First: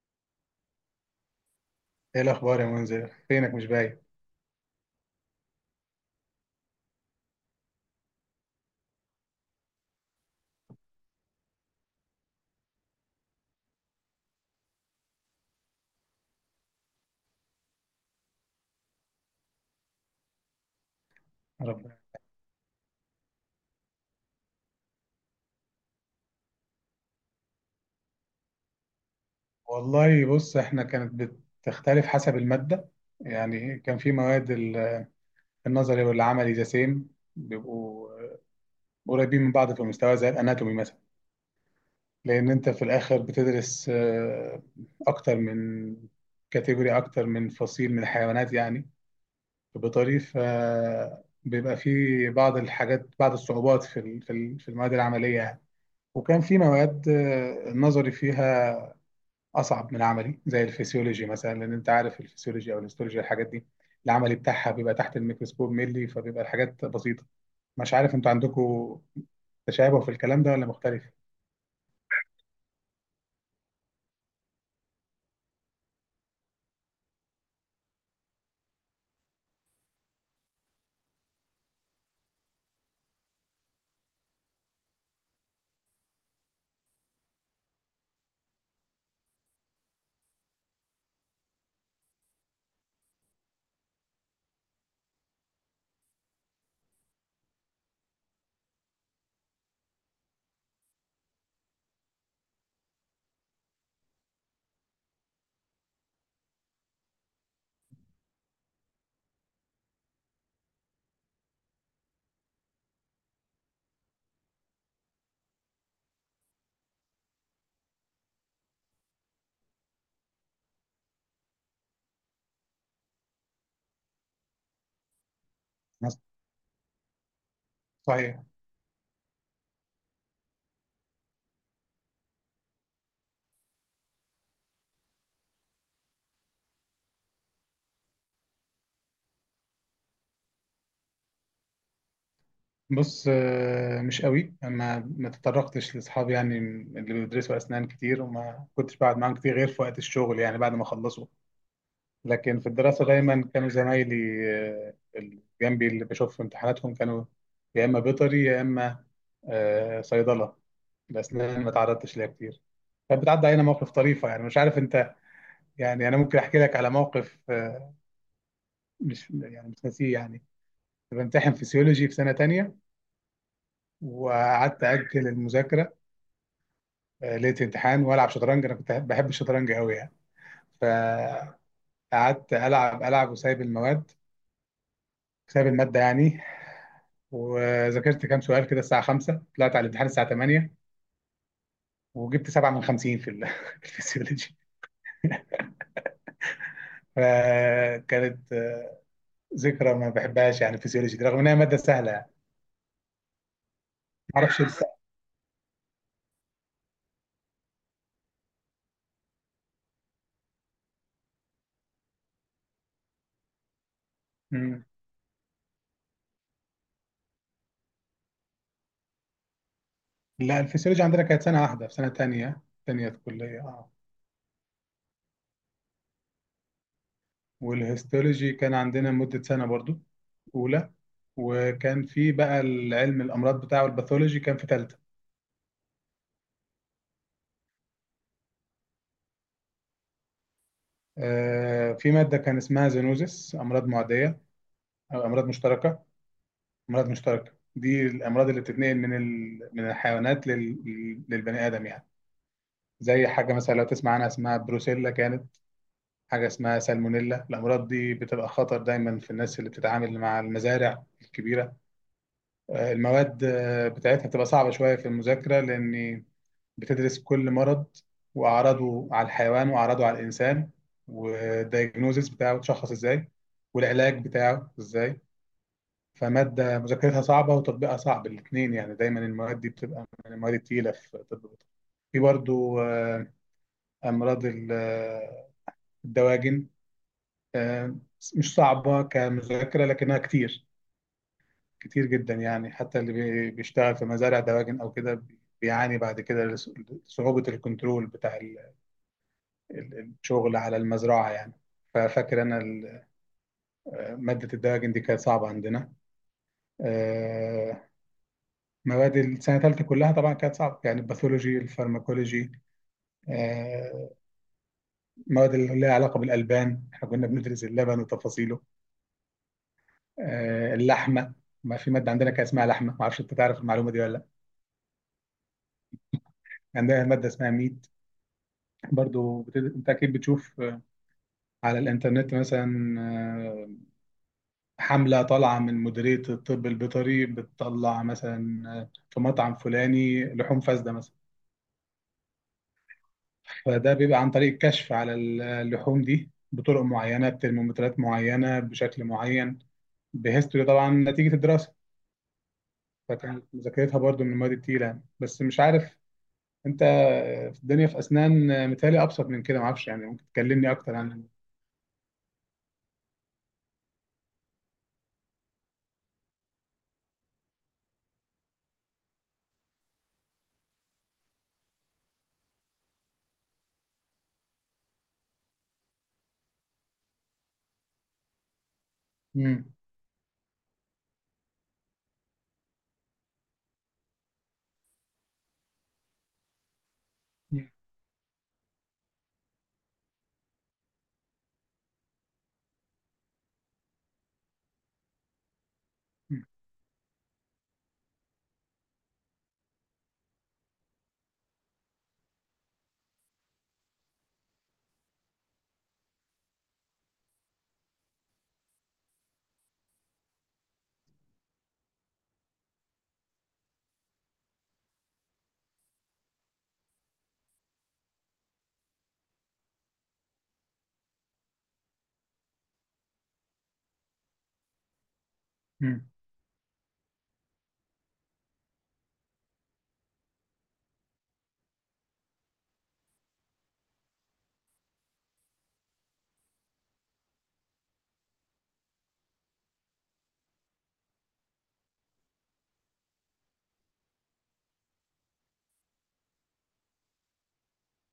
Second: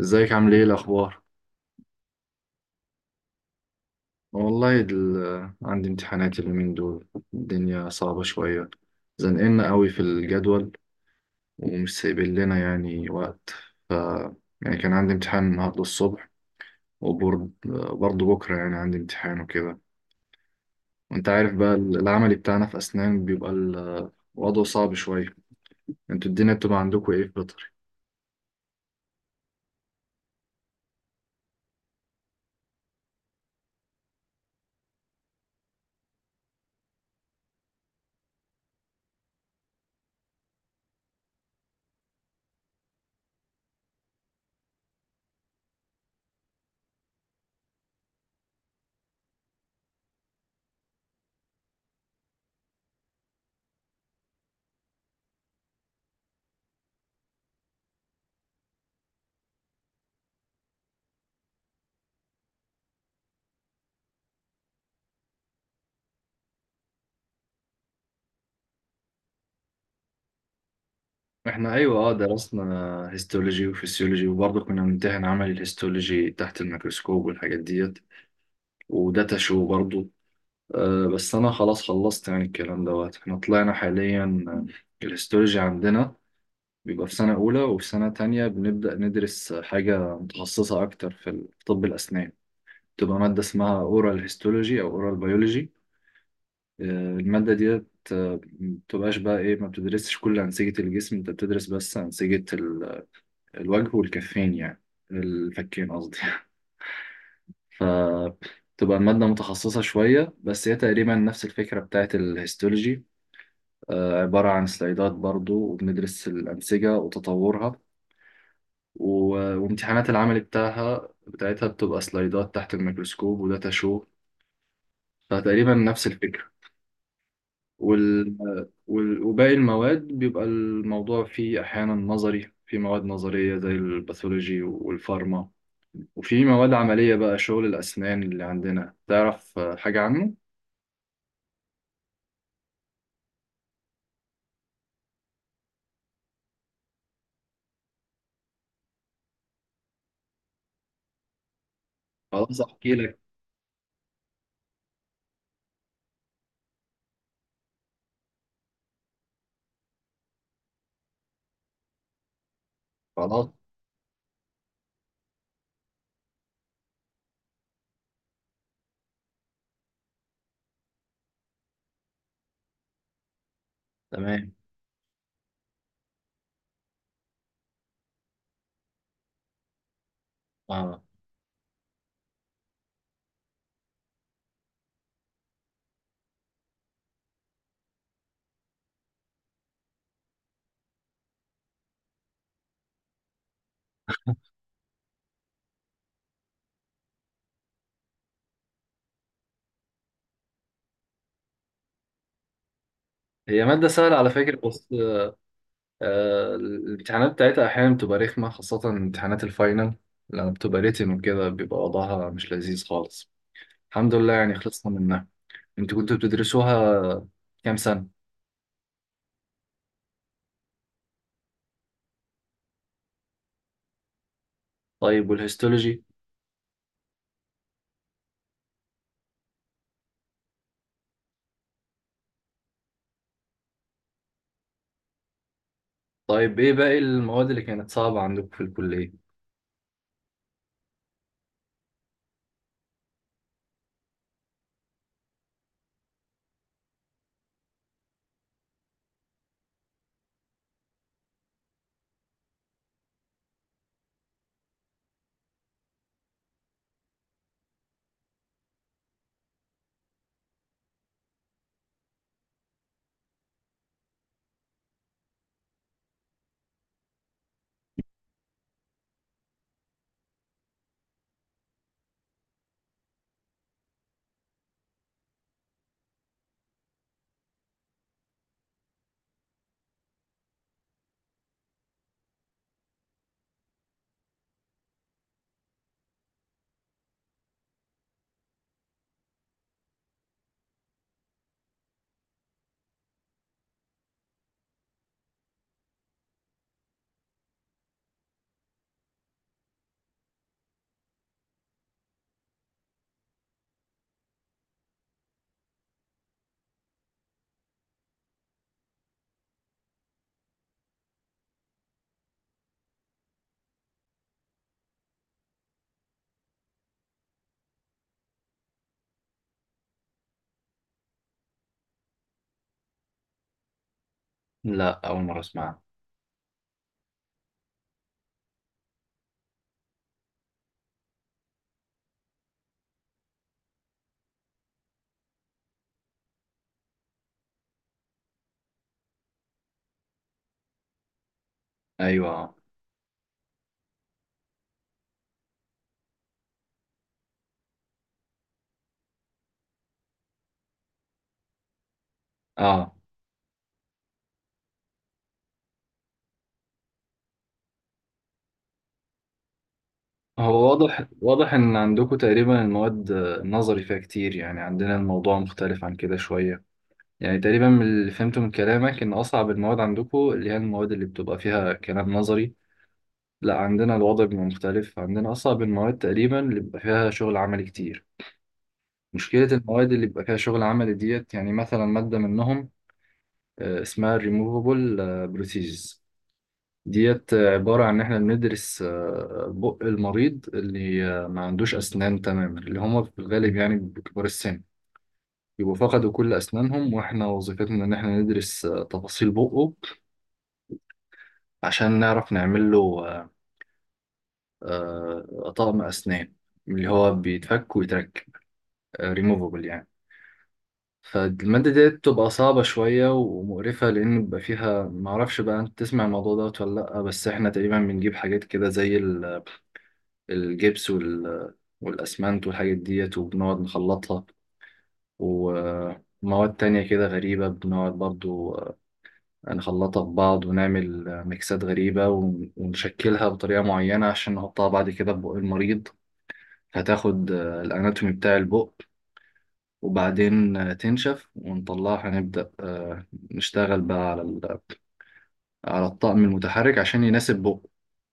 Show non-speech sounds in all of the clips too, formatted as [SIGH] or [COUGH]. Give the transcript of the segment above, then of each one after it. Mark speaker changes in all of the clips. Speaker 1: ازيك، عامل ايه الاخبار؟
Speaker 2: ايه الاخبار يا منذر؟ فينك مش باين؟
Speaker 1: والله عندي امتحانات اليومين دول. الدنيا صعبة شوية، زنقلنا قوي في الجدول ومش سايبين لنا يعني وقت. ف يعني كان عندي امتحان النهاردة الصبح، وبرضه بكرة يعني عندي امتحان وكده. وانت عارف
Speaker 2: يا
Speaker 1: بقى
Speaker 2: رب.
Speaker 1: العملي بتاعنا في اسنان بيبقى الوضع صعب شوية. انتوا الدنيا بتبقى عندكم ايه في بيطري؟
Speaker 2: والله، بص، احنا كانت بتختلف حسب الماده. يعني كان في مواد النظري والعملي ذا سيم، بيبقوا قريبين من بعض في المستوى زي الاناتومي مثلا، لان انت في الاخر بتدرس اكتر من كاتيجوري، اكتر من فصيل من الحيوانات يعني، بطريقه بيبقى في بعض الحاجات، بعض الصعوبات في المواد العمليه يعني. وكان في مواد النظري فيها اصعب من عملي زي الفسيولوجي مثلا، لان انت عارف الفسيولوجي او الهيستولوجي، الحاجات دي العملي بتاعها بيبقى تحت الميكروسكوب ملي، فبيبقى الحاجات بسيطه. مش عارف انتوا عندكم تشابه في الكلام ده ولا مختلف؟
Speaker 1: احنا ايوه اه درسنا هيستولوجي وفسيولوجي، وبرضه كنا بنمتحن عملي الهيستولوجي تحت الميكروسكوب والحاجات ديت وداتا شو برضو. بس انا خلاص خلصت يعني الكلام دوت. احنا طلعنا حاليا، الهيستولوجي عندنا بيبقى في سنة أولى، وفي سنة تانية بنبدأ ندرس حاجة متخصصة أكتر في في طب الأسنان. بتبقى مادة اسمها أورال هيستولوجي أو أورال بيولوجي. المادة ديت، مبتبقاش بقى إيه، ما بتدرسش كل أنسجة الجسم، أنت بتدرس بس أنسجة الوجه والكفين يعني، الفكين قصدي [LAUGHS] فتبقى المادة متخصصة شوية، بس هي تقريبا نفس الفكرة بتاعت الهيستولوجي. عبارة عن سلايدات برضو، وبندرس الأنسجة وتطورها. وامتحانات العمل بتاعتها بتبقى سلايدات تحت الميكروسكوب وداتا شو، فتقريبا نفس
Speaker 2: ناس-
Speaker 1: الفكرة. وال...
Speaker 2: صحيح.
Speaker 1: وباقي المواد بيبقى الموضوع فيه أحيانا نظري، في مواد نظرية زي الباثولوجي والفارما، وفي مواد عملية بقى شغل الأسنان اللي عندنا. تعرف حاجة عنه؟
Speaker 2: بص، مش قوي، انا ما تطرقتش لاصحابي يعني اللي بيدرسوا اسنان كتير، وما كنتش بقعد معاهم كتير غير في وقت الشغل يعني بعد ما خلصوا. لكن
Speaker 1: خلاص
Speaker 2: في
Speaker 1: أحكي
Speaker 2: الدراسه
Speaker 1: لك.
Speaker 2: دايما كانوا زمايلي، اللي جنبي، اللي بشوف في امتحاناتهم، كانوا يا اما بيطري يا اما صيدله. الأسنان ما تعرضتش ليها كتير. كانت بتعدي
Speaker 1: خلاص.
Speaker 2: علينا مواقف طريفة، يعني مش عارف أنت. يعني أنا ممكن أحكي لك على موقف، مش يعني مش ناسيه يعني. كنت بمتحن فيسيولوجي في سنة تانية
Speaker 1: تمام.
Speaker 2: وقعدت أجل المذاكرة. ليلة امتحان وألعب شطرنج، أنا كنت بحب الشطرنج أوي يعني.
Speaker 1: آه.
Speaker 2: فقعدت ألعب وسايب المواد، سايب المادة يعني، وذاكرت كام سؤال كده الساعة 5، طلعت على الامتحان الساعة 8، وجبت 7 من 50 [LAUGHS] في الفسيولوجي. فكانت ذكرى ما بحبهاش يعني، فيسيولوجي دي رغم انها ماده سهله يعني،
Speaker 1: هي مادة سهلة على
Speaker 2: ما
Speaker 1: فكرة،
Speaker 2: اعرفش لسه.
Speaker 1: بس آه الامتحانات بتاعتها أحيانا بتبقى رخمة، خاصة امتحانات الفاينل. لما بتبقى ريتن وكده بيبقى وضعها مش لذيذ خالص. الحمد لله يعني
Speaker 2: مم.
Speaker 1: خلصنا منها. انتوا كنتوا بتدرسوها كام سنة؟
Speaker 2: لا الفيسيولوجي عندنا كانت سنه واحده في سنه تانية، تانية كليه اه.
Speaker 1: طيب والهيستولوجي؟
Speaker 2: والهيستولوجي كان عندنا مده سنه برضو، اولى. وكان في بقى العلم الامراض بتاعه الباثولوجي كان في ثالثه.
Speaker 1: طيب ايه باقي المواد اللي كانت صعبة عندكم في الكلية؟
Speaker 2: في ماده كان اسمها زينوزس، امراض معديه او امراض مشتركه. امراض مشتركه دي الامراض اللي بتتنقل من الحيوانات للبني ادم يعني. زي حاجه مثلا لو تسمع عنها اسمها بروسيلا، كانت حاجة اسمها سالمونيلا. الأمراض دي بتبقى خطر دايما في الناس اللي بتتعامل مع المزارع الكبيرة. المواد بتاعتها بتبقى صعبة شوية في المذاكرة، لأن بتدرس كل مرض وأعراضه على الحيوان وأعراضه على الإنسان، والدايجنوزيس بتاعه تشخص إزاي، والعلاج بتاعه إزاي. فمادة مذاكرتها صعبة وتطبيقها صعب الاتنين يعني، دايما المواد دي بتبقى من المواد التقيلة في طب البيطري. في برضو أمراض الدواجن، آه، مش صعبة كمذاكرة لكنها كتير، كتير جدا يعني. حتى اللي بيشتغل في مزارع دواجن أو كده بيعاني بعد كده، صعوبة الكنترول بتاع الشغل على المزرعة يعني. ففاكر أنا مادة الدواجن دي كانت صعبة عندنا. آه، مواد السنة الثالثة كلها طبعا كانت صعبة يعني، الباثولوجي، الفارماكولوجي، آه، مواد اللي لها علاقة بالألبان، احنا كنا بندرس اللبن وتفاصيله، اللحمة. ما في مادة عندنا كان اسمها لحمة، ما أعرفش أنت تعرف المعلومة دي ولا لأ.
Speaker 1: لا، أول مرة أسمعها.
Speaker 2: عندها مادة اسمها ميت، برضو انت اكيد بتشوف على الانترنت مثلا، حملة طالعة من مديرية الطب البيطري بتطلع مثلا في مطعم فلاني لحوم فاسدة مثلا.
Speaker 1: أيوة.
Speaker 2: فده بيبقى عن طريق الكشف على اللحوم دي بطرق معينة، بترمومترات معينة، بشكل معين، بهيستوري طبعا نتيجة الدراسة.
Speaker 1: آه.
Speaker 2: فكانت مذاكرتها برضو من المواد التقيلة يعني. بس مش عارف انت، في الدنيا في أسنان متهيألي أبسط من كده، معرفش يعني، ممكن
Speaker 1: هو
Speaker 2: تكلمني أكتر
Speaker 1: واضح
Speaker 2: عن.
Speaker 1: واضح إن عندكم تقريبا المواد، النظري فيها كتير، يعني عندنا الموضوع مختلف عن كده شوية. يعني تقريبا من اللي فهمته من كلامك إن أصعب المواد عندكم اللي هي المواد اللي بتبقى فيها كلام نظري. لا، عندنا الوضع بيبقى مختلف، عندنا أصعب المواد تقريبا اللي بيبقى فيها شغل عملي كتير. مشكلة
Speaker 2: مم.
Speaker 1: المواد اللي بيبقى فيها شغل عملي ديت، يعني مثلا مادة منهم اسمها Removable Prosthesis. ديت عبارة عن إن إحنا بندرس بق المريض اللي ما عندوش أسنان تماما، اللي هما في الغالب يعني بكبار السن، يبقوا فقدوا كل أسنانهم. وإحنا وظيفتنا إن إحنا ندرس تفاصيل بقه عشان نعرف نعمل له طقم أسنان، اللي هو بيتفك ويتركب، ريموفبل يعني. فالمادة دي بتبقى صعبة شوية ومقرفة، لأن بيبقى فيها معرفش بقى أنت تسمع الموضوع دوت ولا لأ، بس إحنا تقريبا بنجيب حاجات كده زي الجبس والأسمنت والحاجات ديت، وبنقعد نخلطها.
Speaker 2: مم.
Speaker 1: ومواد تانية كده غريبة بنقعد برضو، نخلطها في بعض ونعمل ميكسات غريبة، ونشكلها بطريقة معينة عشان نحطها بعد كده في بق المريض. هتاخد الاناتومي بتاع البق، وبعدين تنشف ونطلعها، هنبدأ نشتغل بقى على على الطقم المتحرك عشان يناسب بق.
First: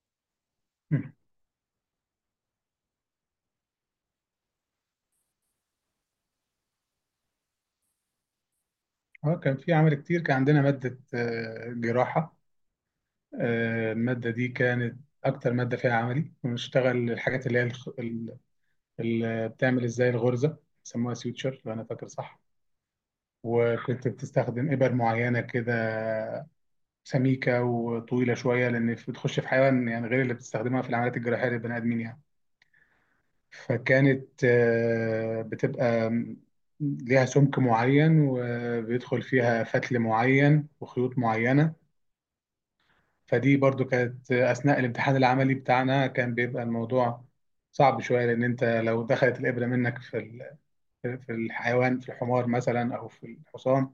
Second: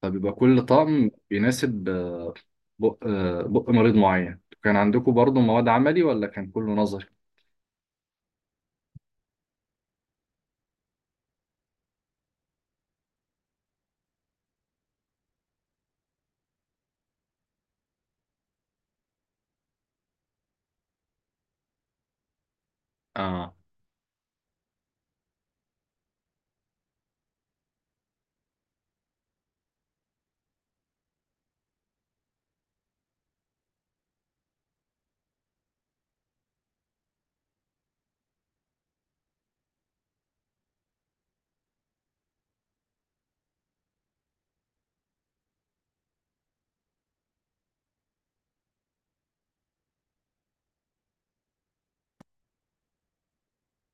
Speaker 1: فبيبقى كل طقم
Speaker 2: مم.
Speaker 1: بيناسب بق مريض معين. كان عندكم برضو مواد عملي ولا كان كله نظري؟
Speaker 2: اه كان في عمل كتير. كان عندنا مادة جراحة، المادة دي كانت أكتر مادة فيها عملي، ونشتغل الحاجات اللي هي بتعمل إزاي الغرزة، بيسموها سيوتشر لو أنا فاكر صح.
Speaker 1: اه.
Speaker 2: وكنت بتستخدم إبر معينة كده، سميكة وطويلة شوية، لأن بتخش في حيوان يعني، غير اللي بتستخدمها في العمليات الجراحية للبني آدمين يعني. فكانت بتبقى ليها سمك معين، وبيدخل فيها فتل معين وخيوط معينة. فدي برضو كانت أثناء الامتحان العملي بتاعنا، كان بيبقى الموضوع صعب شوية، لأن أنت لو دخلت الإبرة منك في الحيوان، في الحمار مثلا أو في الحصان،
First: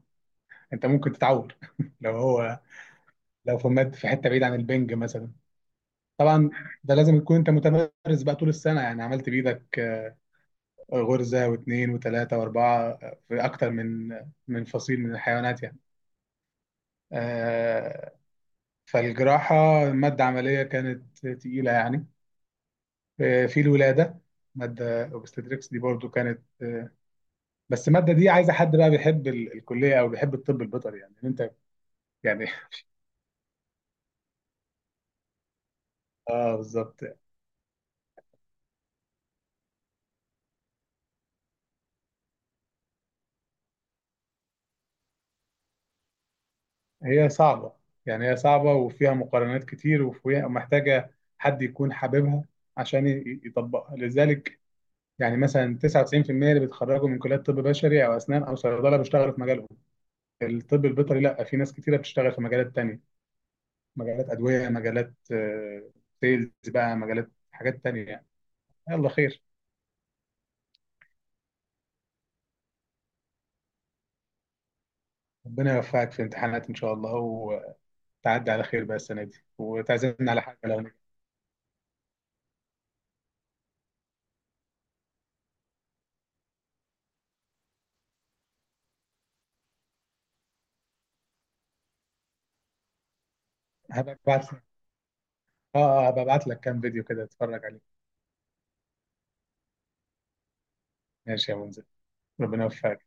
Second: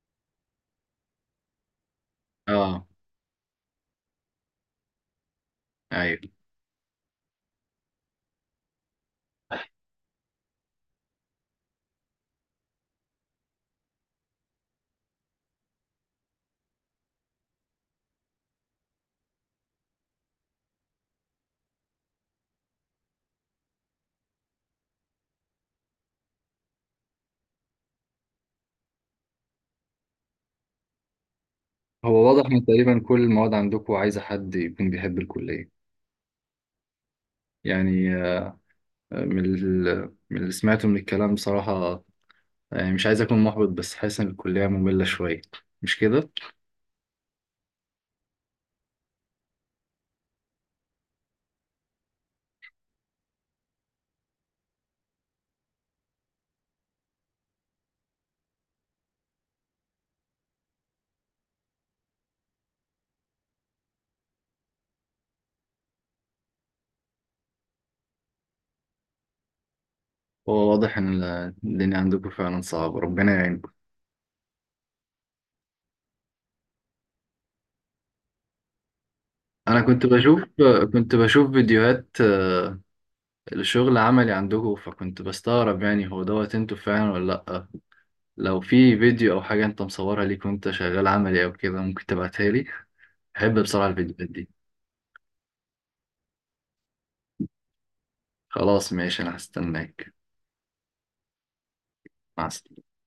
Speaker 2: أنت ممكن تتعور [LAUGHS] لو هو
Speaker 1: اه.
Speaker 2: لو في مد في حتة بعيد عن البنج مثلا.
Speaker 1: ايوه.
Speaker 2: طبعا ده لازم تكون أنت متمرس بقى طول السنة، يعني عملت بإيدك غرزة واثنين وثلاثة وأربعة في أكتر من فصيل من الحيوانات يعني. آه، فالجراحة مادة عملية كانت تقيلة يعني. في الولادة مادة اوبستريكس دي برضو كانت بس المادة دي عايزة حد بقى بيحب الكلية أو بيحب الطب البيطري، يعني إن أنت
Speaker 1: هو واضح
Speaker 2: يعني
Speaker 1: ان
Speaker 2: [LAUGHS]
Speaker 1: تقريبا كل المواد عندكم عايزه حد يكون بيحب الكليه.
Speaker 2: آه بالظبط.
Speaker 1: يعني من من اللي سمعته من الكلام بصراحه، يعني مش عايز أكون محبط، بس حاسس إن الكلية مملة شوية، مش كده؟
Speaker 2: هي صعبة يعني، هي صعبة وفيها مقارنات كتير، وفيها محتاجة حد يكون حاببها عشان يطبقها، لذلك يعني مثلا 99% اللي بيتخرجوا من كليات طب بشري أو أسنان أو صيدلة بيشتغلوا في مجالهم. الطب البيطري لا، في ناس كتيرة بتشتغل في مجالات تانية، مجالات أدوية، مجالات سيلز بقى، مجالات حاجات تانية يعني. يلا خير،
Speaker 1: هو واضح إن الدنيا عندكم فعلا صعبة، ربنا يعينكم.
Speaker 2: ربنا يوفقك في امتحانات ان شاء الله، وتعدي على خير بقى السنه دي
Speaker 1: أنا كنت
Speaker 2: وتعزمنا على
Speaker 1: بشوف
Speaker 2: حاجه لو.
Speaker 1: كنت بشوف فيديوهات الشغل عملي عندكم، فكنت بستغرب يعني هو دوت أنتوا فعلا ولا لأ. لو في فيديو أو حاجة أنت مصورها ليك وأنت شغال عملي أو كده، ممكن تبعتها لي، بحب بصراحة
Speaker 2: هبقى
Speaker 1: الفيديوهات دي.
Speaker 2: ابعت لك اه، هبقى ابعت لك كام فيديو كده تتفرج عليه.
Speaker 1: خلاص ماشي، أنا هستناك.
Speaker 2: ماشي يا منزل،
Speaker 1: مع
Speaker 2: ربنا
Speaker 1: السلامة.
Speaker 2: يوفقك.